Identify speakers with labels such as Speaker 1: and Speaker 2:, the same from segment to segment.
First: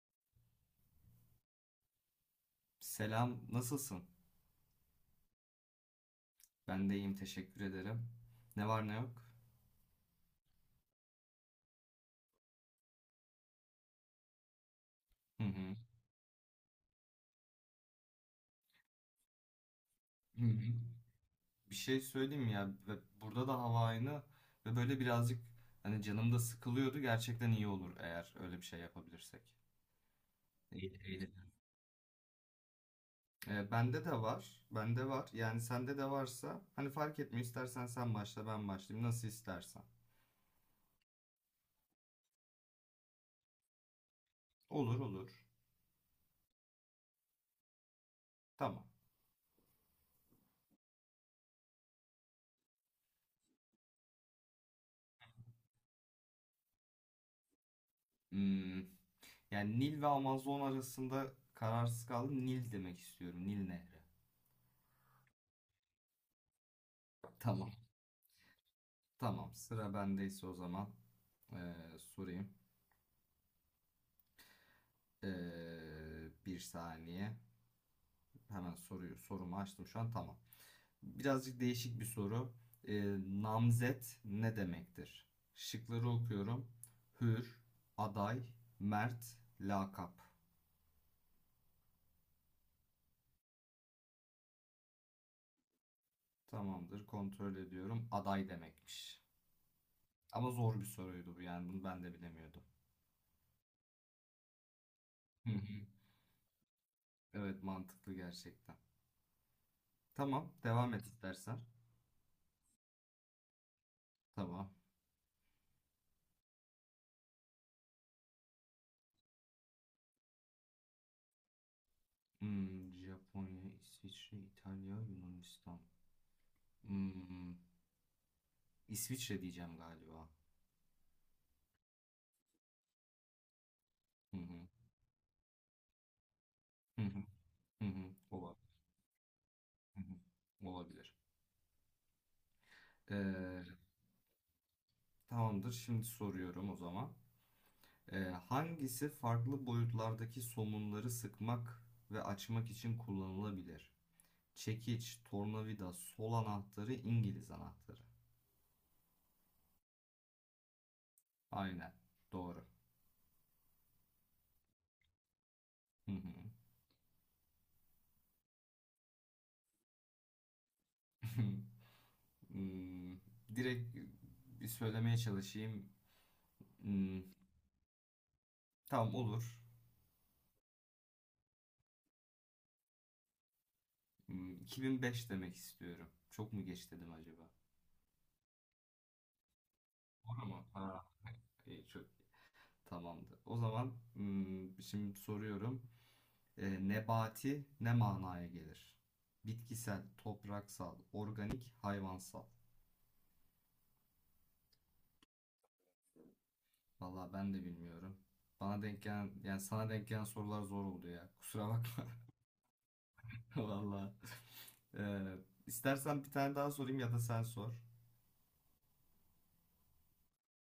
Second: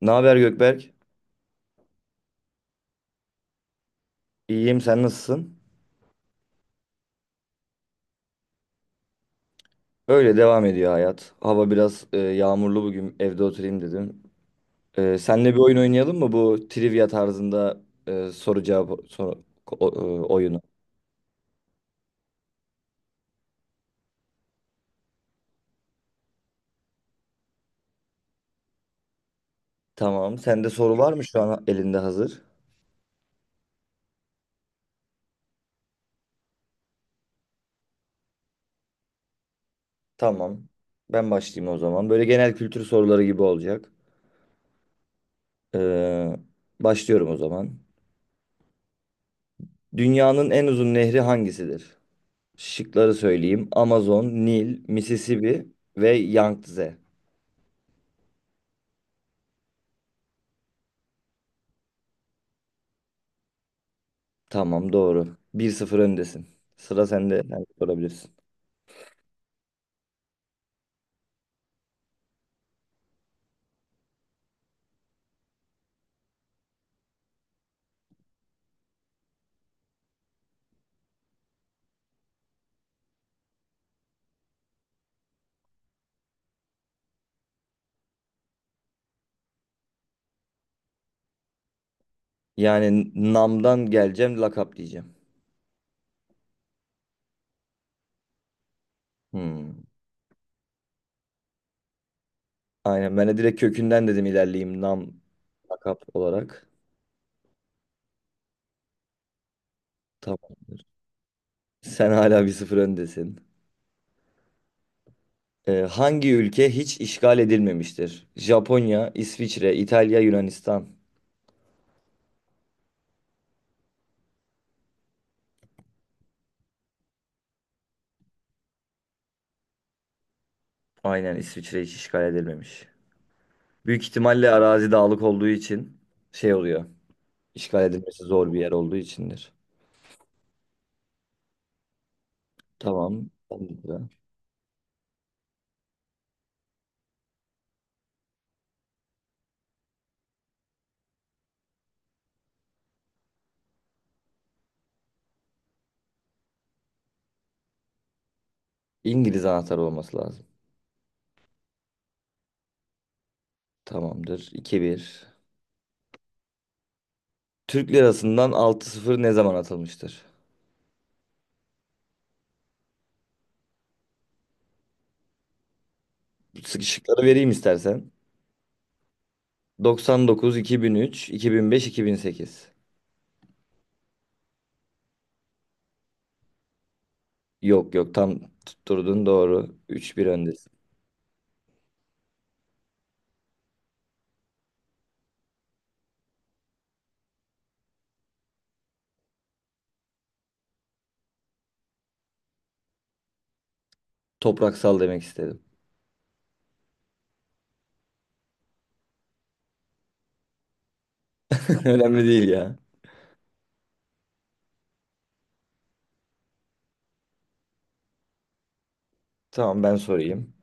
Speaker 1: Ne haber Gökberk?
Speaker 2: Selam, nasılsın?
Speaker 1: İyiyim, sen nasılsın?
Speaker 2: Ben de iyiyim, teşekkür ederim. Ne var ne yok?
Speaker 1: Öyle devam ediyor hayat. Hava biraz yağmurlu bugün. Evde oturayım dedim. E,
Speaker 2: Hı
Speaker 1: senle bir
Speaker 2: hı.
Speaker 1: oyun oynayalım mı bu trivia tarzında soru cevap soru,
Speaker 2: Hı
Speaker 1: oyunu?
Speaker 2: hı. Bir şey söyleyeyim mi ya, ve burada da hava aynı ve böyle birazcık hani canım da sıkılıyordu. Gerçekten iyi olur eğer öyle bir şey yapabilirsek.
Speaker 1: Tamam. Sende soru
Speaker 2: Eğil-
Speaker 1: var mı şu
Speaker 2: eğilelim.
Speaker 1: an elinde hazır?
Speaker 2: Bende de var, bende var. Yani sende de varsa hani fark etmiyor. İstersen sen başla, ben başlayayım. Nasıl istersen.
Speaker 1: Tamam. Ben başlayayım o zaman. Böyle genel kültür soruları gibi olacak.
Speaker 2: Olur olur.
Speaker 1: E, başlıyorum o zaman.
Speaker 2: Tamam.
Speaker 1: Dünyanın en uzun nehri hangisidir? Şıkları söyleyeyim. Amazon, Nil, Mississippi ve Yangtze.
Speaker 2: Hmm, Yani Nil ve Amazon arasında kararsız kaldım. Nil demek istiyorum. Nil Nehri.
Speaker 1: Tamam, doğru. 1-0 öndesin. Sıra sende. Sen
Speaker 2: Tamam.
Speaker 1: sorabilirsin.
Speaker 2: Tamam, sıra bendeyse o zaman sorayım. Bir saniye. Hemen soruyu sorumu açtım şu an. Tamam. Birazcık değişik bir soru. Eee, Namzet ne demektir? Şıkları okuyorum. Hür, aday, mert, lakap.
Speaker 1: Yani namdan geleceğim, lakap diyeceğim.
Speaker 2: Tamamdır. Kontrol ediyorum. Aday demekmiş.
Speaker 1: Hmm.
Speaker 2: Ama zor bir soruydu bu yani. Bunu ben de bilemiyordum.
Speaker 1: Aynen, ben de direkt kökünden dedim, ilerleyeyim nam
Speaker 2: Hı hı.
Speaker 1: lakap olarak.
Speaker 2: Evet, mantıklı gerçekten. Tamam,
Speaker 1: Tamamdır.
Speaker 2: devam et istersen.
Speaker 1: Sen hala 1-0 öndesin.
Speaker 2: Tamam.
Speaker 1: Hangi ülke hiç işgal edilmemiştir? Japonya, İsviçre, İtalya, Yunanistan.
Speaker 2: Japonya, İsviçre, İtalya, Yunanistan. Hmm, İsviçre diyeceğim galiba.
Speaker 1: Aynen, İsviçre hiç işgal edilmemiş. Büyük
Speaker 2: Hı
Speaker 1: ihtimalle
Speaker 2: hı.
Speaker 1: arazi dağlık olduğu için şey oluyor.
Speaker 2: Hı hı.
Speaker 1: İşgal
Speaker 2: Hı hı.
Speaker 1: edilmesi zor bir
Speaker 2: Olabilir.
Speaker 1: yer olduğu içindir.
Speaker 2: Hı hı. Olabilir.
Speaker 1: Tamam.
Speaker 2: Ee,
Speaker 1: Ben de sıra.
Speaker 2: Tamamdır. Şimdi soruyorum o zaman. Ee, Hangisi farklı boyutlardaki somunları sıkmak ve açmak için kullanılabilir? Çekiç, tornavida, sol anahtarı, İngiliz anahtarı.
Speaker 1: İngiliz anahtarı olması lazım.
Speaker 2: Aynen. Doğru.
Speaker 1: Tamamdır. 2 bir.
Speaker 2: Hı hı.
Speaker 1: Türk lirasından altı sıfır ne zaman atılmıştır?
Speaker 2: Hmm, Direkt bir söylemeye çalışayım. Hmm,
Speaker 1: Sıkışıkları vereyim istersen.
Speaker 2: tamam olur.
Speaker 1: 99, iki iki bin bin üç, 2005, 2008.
Speaker 2: 2005 demek istiyorum. Çok mu geç dedim acaba?
Speaker 1: Yok yok, tam tutturdun, doğru. 3-1
Speaker 2: Doğru mu?
Speaker 1: öndesin.
Speaker 2: Ha, iyi, çok tamamdı. O zaman şimdi soruyorum. Nebati ne manaya gelir? Bitkisel, topraksal, organik, hayvansal.
Speaker 1: Topraksal demek istedim.
Speaker 2: Vallahi ben de bilmiyorum. Bana denk gelen, yani sana denk gelen sorular zor oldu ya. Kusura bakma.
Speaker 1: Önemli değil ya.
Speaker 2: Vallahi. Ee, istersen bir tane daha sorayım ya da sen sor.
Speaker 1: Tamam, ben sorayım.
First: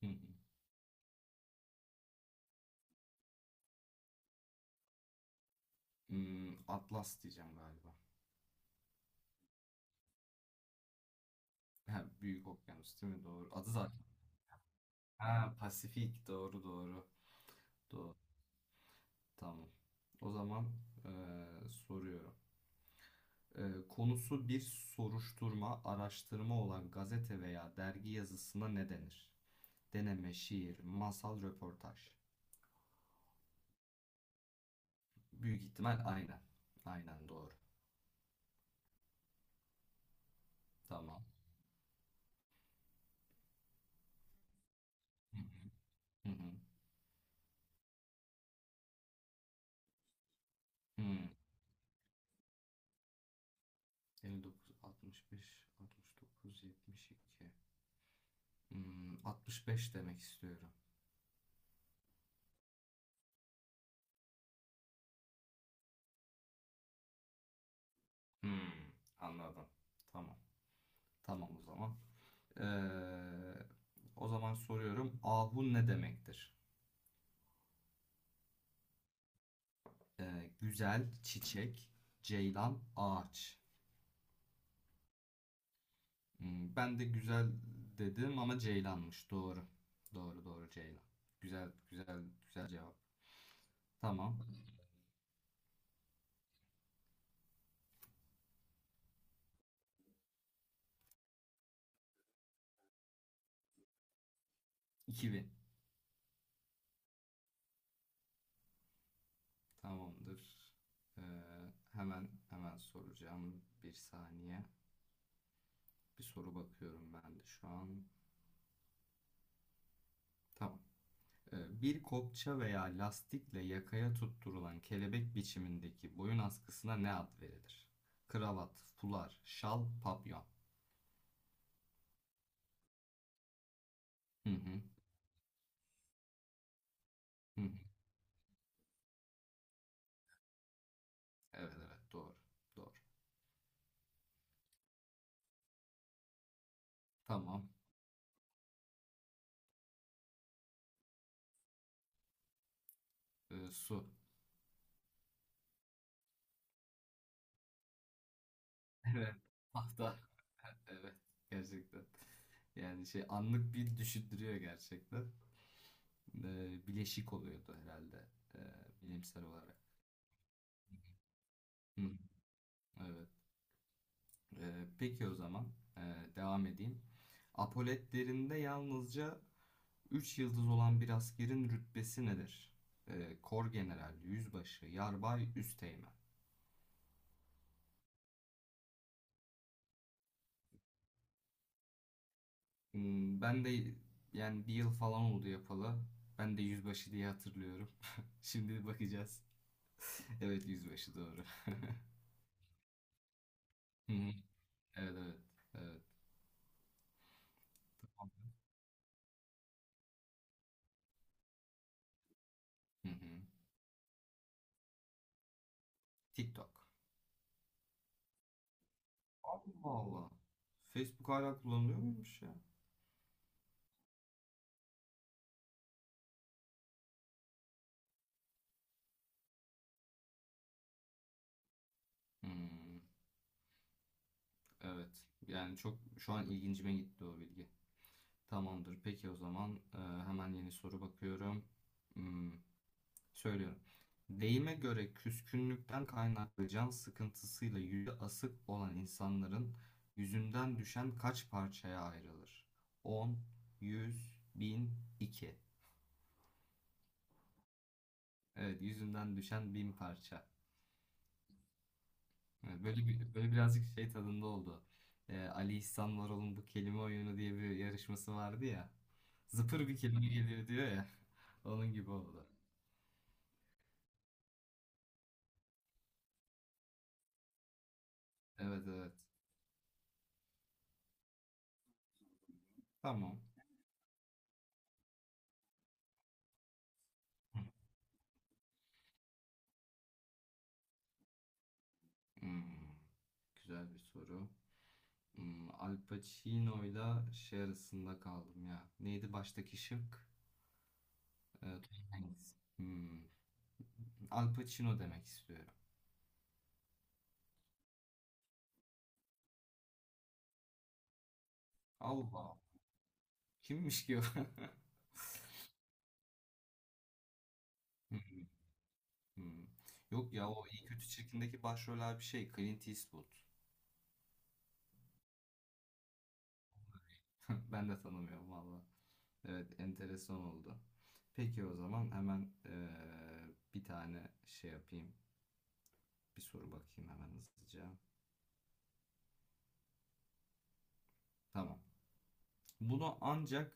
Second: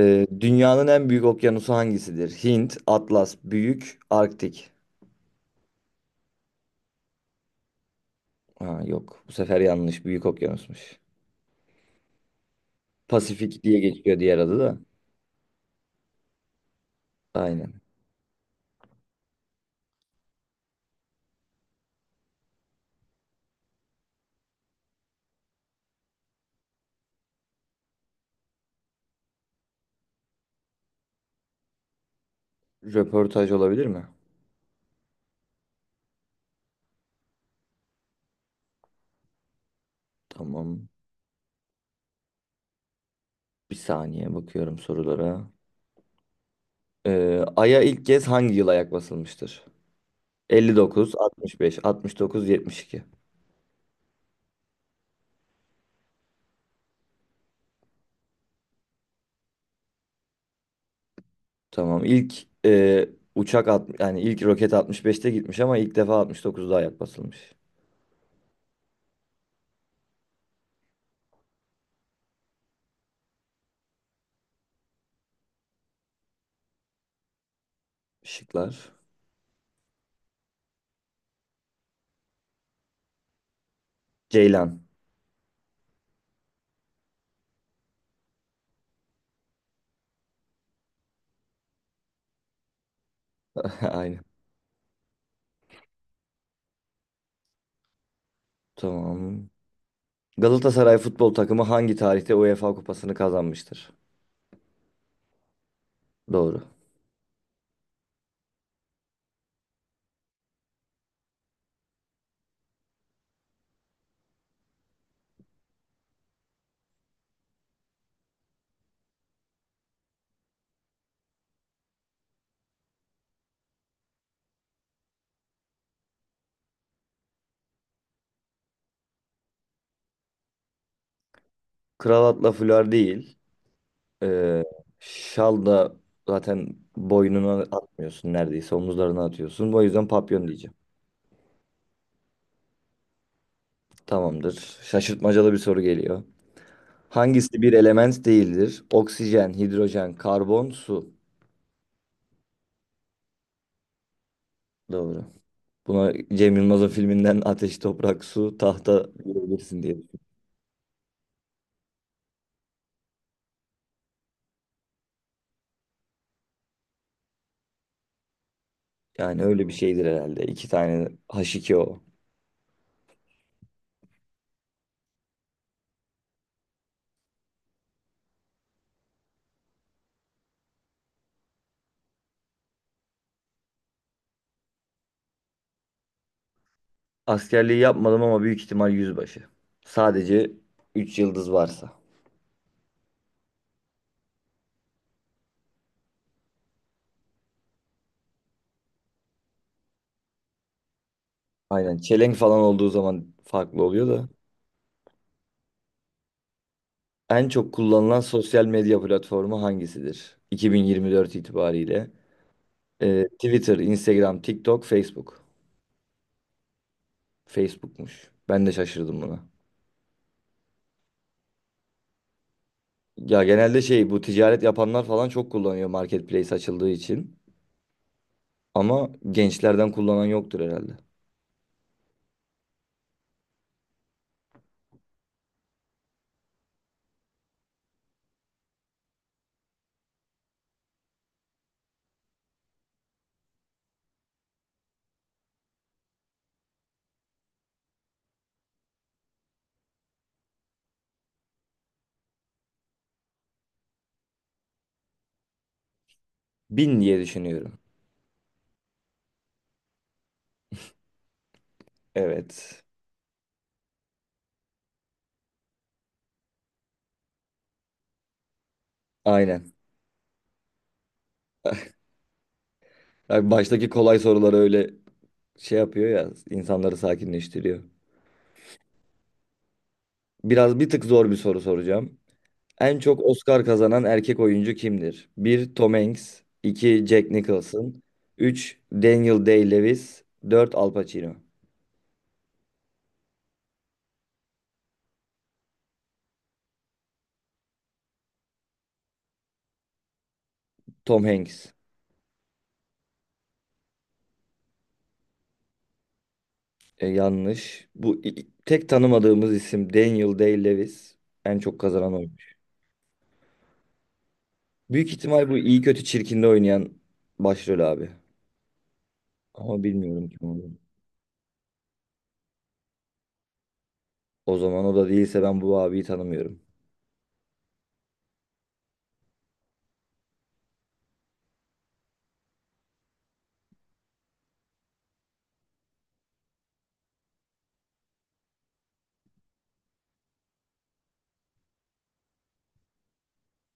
Speaker 2: Hı hı.
Speaker 1: dünyanın en büyük okyanusu hangisidir? Hint, Atlas, Büyük, Arktik.
Speaker 2: Atlas diyeceğim galiba.
Speaker 1: Ha, yok, bu sefer yanlış. Büyük okyanusmuş.
Speaker 2: Ha, Büyük okyanus değil mi? Doğru.
Speaker 1: Pasifik
Speaker 2: Adı
Speaker 1: diye
Speaker 2: zaten.
Speaker 1: geçiyor diğer adı da.
Speaker 2: Ha, Pasifik. Doğru doğru.
Speaker 1: Aynen.
Speaker 2: Tamam. O zaman soruyorum. Konusu bir soruşturma, araştırma olan gazete veya dergi yazısına ne denir? Deneme, şiir, masal, röportaj.
Speaker 1: Röportaj olabilir mi?
Speaker 2: Büyük ihtimal aynen. Aynen doğru.
Speaker 1: Tamam.
Speaker 2: Tamam.
Speaker 1: Bir saniye bakıyorum
Speaker 2: Hı
Speaker 1: sorulara.
Speaker 2: hı. Hı hı.
Speaker 1: Ay'a ilk kez hangi yıl ayak basılmıştır? 59,
Speaker 2: Hmm.
Speaker 1: 65, 69, 72.
Speaker 2: 59, 65, 69, 72. 65 demek istiyorum.
Speaker 1: Tamam. İlk yani ilk roket 65'te gitmiş ama ilk defa 69'da ayak basılmış.
Speaker 2: Hmm, Anladım. Tamam. Tamam o zaman. Ee, O zaman soruyorum. Ahun ne demektir?
Speaker 1: Şıklar.
Speaker 2: Güzel, çiçek, ceylan, ağaç.
Speaker 1: Ceylan.
Speaker 2: Ben de güzel dedim ama ceylanmış. Doğru. Doğru doğru ceylan. Güzel güzel güzel cevap.
Speaker 1: Aynen.
Speaker 2: Tamam.
Speaker 1: Tamam. Galatasaray futbol takımı hangi tarihte UEFA Kupası'nı kazanmıştır?
Speaker 2: 2000.
Speaker 1: Doğru.
Speaker 2: Tamamdır. Ee, Hemen hemen soracağım. Bir saniye. Bir soru bakıyorum ben de şu an. Tamam. Bir kopça veya lastikle yakaya tutturulan kelebek biçimindeki boyun askısına ne ad verilir? Kravat, fular, şal, papyon.
Speaker 1: Kravatla, fular değil.
Speaker 2: Hı
Speaker 1: Ee,
Speaker 2: hı.
Speaker 1: şal da zaten
Speaker 2: Hı
Speaker 1: boynuna
Speaker 2: hı.
Speaker 1: atmıyorsun, neredeyse omuzlarına atıyorsun. O yüzden papyon diyeceğim.
Speaker 2: Evet evet doğru. Doğru.
Speaker 1: Tamamdır. Şaşırtmacalı bir soru geliyor. Hangisi
Speaker 2: Tamam.
Speaker 1: bir element değildir? Oksijen, hidrojen, karbon, su.
Speaker 2: Su.
Speaker 1: Doğru. Buna Cem Yılmaz'ın filminden ateş, toprak, su, tahta
Speaker 2: Evet.
Speaker 1: diyebilirsin diye düşünüyorum.
Speaker 2: Hatta evet gerçekten. Yani şey anlık bir düşündürüyor gerçekten. Bileşik oluyordu herhalde e,
Speaker 1: Yani
Speaker 2: bilimsel
Speaker 1: öyle bir
Speaker 2: olarak.
Speaker 1: şeydir herhalde. İki tane H2O.
Speaker 2: Hı, evet. Peki o zaman ee, devam edeyim. Apoletlerinde yalnızca 3 yıldız olan bir askerin rütbesi nedir? Kor general, yüzbaşı, yarbay, üsteğmen.
Speaker 1: Askerliği yapmadım ama büyük ihtimal yüzbaşı. Sadece 3 yıldız varsa.
Speaker 2: Ben de yani bir yıl falan oldu yapalı. Ben de yüzbaşı diye hatırlıyorum. Şimdi bakacağız. Evet yüzbaşı doğru.
Speaker 1: Aynen, çelenk falan olduğu zaman farklı oluyor
Speaker 2: Hı hı,
Speaker 1: da.
Speaker 2: evet evet. Evet.
Speaker 1: En çok kullanılan sosyal medya platformu hangisidir? 2024 itibariyle.
Speaker 2: Hı hı.
Speaker 1: Twitter, Instagram, TikTok, Facebook.
Speaker 2: TikTok.
Speaker 1: Facebook'muş. Ben de şaşırdım buna.
Speaker 2: Allah Allah. Facebook hala kullanılıyor muymuş ya?
Speaker 1: Ya genelde şey, bu ticaret yapanlar falan çok kullanıyor, marketplace açıldığı için. Ama gençlerden kullanan yoktur herhalde.
Speaker 2: Hmm. Evet. Yani çok şu an ilgincime gitti o bilgi. Tamamdır. Peki o zaman hemen yeni soru bakıyorum. Hmm, Söylüyorum. Deyime göre küskünlükten kaynaklı can sıkıntısıyla yüzü asık olan insanların yüzünden düşen kaç parçaya ayrılır? 10, 100, 1000, 2.
Speaker 1: Bin diye düşünüyorum.
Speaker 2: Evet, yüzünden düşen 1000 parça.
Speaker 1: Evet.
Speaker 2: Evet, böyle bir, böyle birazcık şey tadında oldu. Ali İhsan Varol'un bu kelime oyunu diye bir yarışması vardı ya.
Speaker 1: Aynen.
Speaker 2: Zıpır bir kelime geliyor diyor ya. Onun gibi oldu.
Speaker 1: Abi, baştaki kolay soruları öyle şey yapıyor ya, insanları sakinleştiriyor.
Speaker 2: Evet evet.
Speaker 1: Biraz bir tık zor bir soru soracağım. En çok
Speaker 2: Tamam.
Speaker 1: Oscar kazanan erkek oyuncu kimdir? Bir Tom Hanks, 2 Jack Nicholson, 3 Daniel Day-Lewis, 4 Al Pacino.
Speaker 2: Hmm, Güzel bir soru. Al Pacino'yla şey arasında kaldım ya. Neydi baştaki şık?
Speaker 1: Tom Hanks.
Speaker 2: Tom Hanks. Al Pacino demek istiyorum.
Speaker 1: Yanlış. Bu tek tanımadığımız isim Daniel Day-Lewis, en çok kazanan oyuncu.
Speaker 2: Allah. Kimmiş ki o?
Speaker 1: Büyük ihtimal bu iyi kötü çirkinde oynayan başrol abi.
Speaker 2: Hmm.
Speaker 1: Ama bilmiyorum
Speaker 2: Yok
Speaker 1: kim
Speaker 2: ya o
Speaker 1: olduğunu.
Speaker 2: iyi kötü çirkindeki başroller bir şey. Clint Eastwood.
Speaker 1: O zaman o da değilse ben bu abiyi tanımıyorum.
Speaker 2: Ben de tanımıyorum valla. Evet, enteresan oldu. Peki o zaman hemen bir tane şey yapayım. Bir soru bakayım hemen hızlıca. Tamam. Bunu ancak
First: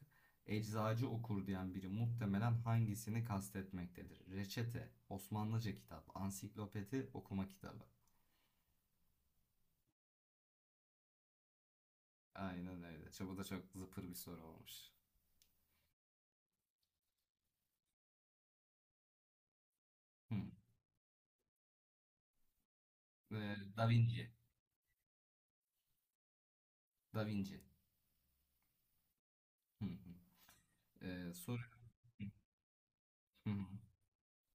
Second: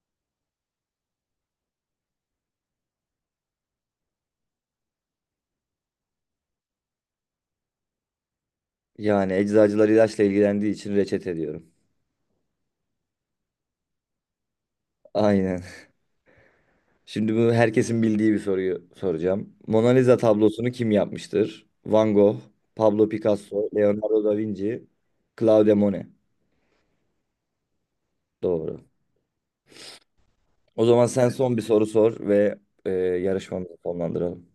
Speaker 2: eczacı okur diyen biri muhtemelen hangisini kastetmektedir? Reçete, Osmanlıca kitap, ansiklopedi, okuma kitabı.
Speaker 1: Yani eczacılar ilaçla ilgilendiği için reçete diyorum.
Speaker 2: Aynen öyle. Bu da çok zıpır bir soru olmuş.
Speaker 1: Aynen. Şimdi bunu herkesin bildiği bir soruyu soracağım. Mona Lisa
Speaker 2: Hı.
Speaker 1: tablosunu kim yapmıştır? Van Gogh, Pablo Picasso,
Speaker 2: Da
Speaker 1: Leonardo
Speaker 2: Vinci.
Speaker 1: da Vinci, Claude Monet.
Speaker 2: Da Vinci.
Speaker 1: Doğru.
Speaker 2: Hı hı.
Speaker 1: O zaman sen son bir
Speaker 2: Soru.
Speaker 1: soru sor ve
Speaker 2: Hı hı.
Speaker 1: yarışmamızı sonlandıralım.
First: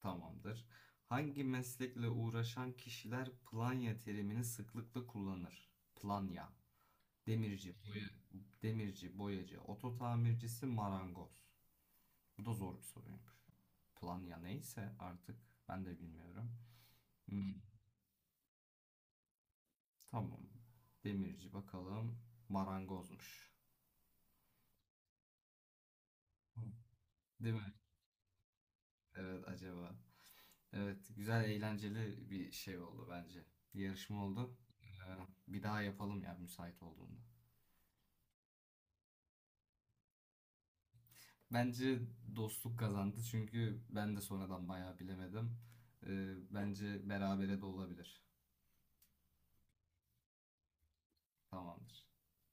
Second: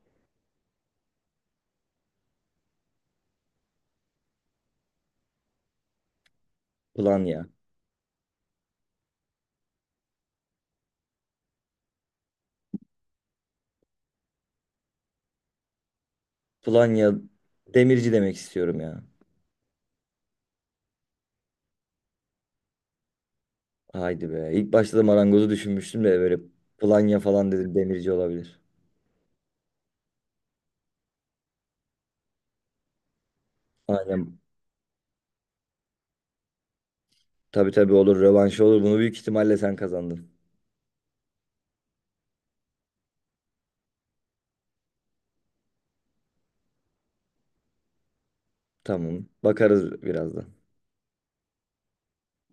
Speaker 2: Tamamdır. Hangi meslekle uğraşan kişiler planya terimini sıklıkla kullanır? Planya,
Speaker 1: Planya.
Speaker 2: demirci, boya, demirci, boyacı, oto tamircisi, marangoz. Bu da zor bir soruymuş. Planya neyse artık ben de bilmiyorum.
Speaker 1: Planya,
Speaker 2: Hmm,
Speaker 1: demirci demek istiyorum ya.
Speaker 2: Tamam. Demirci bakalım. Marangozmuş.
Speaker 1: Haydi be. İlk başta da marangozu düşünmüştüm de böyle
Speaker 2: Hı.
Speaker 1: Planya falan
Speaker 2: Değil mi?
Speaker 1: dedim, demirci olabilir.
Speaker 2: Evet acaba. Evet, güzel eğlenceli bir şey oldu bence. Yarışma
Speaker 1: Aynen.
Speaker 2: oldu. Ee, Bir daha yapalım ya müsait olduğunda.
Speaker 1: Tabii tabii, olur. Rövanşı olur. Bunu büyük ihtimalle sen kazandın.
Speaker 2: Bence dostluk kazandı çünkü ben de sonradan bayağı bilemedim. Bence berabere de olabilir.
Speaker 1: Tamam. Bakarız birazdan.
Speaker 2: Tamamdır.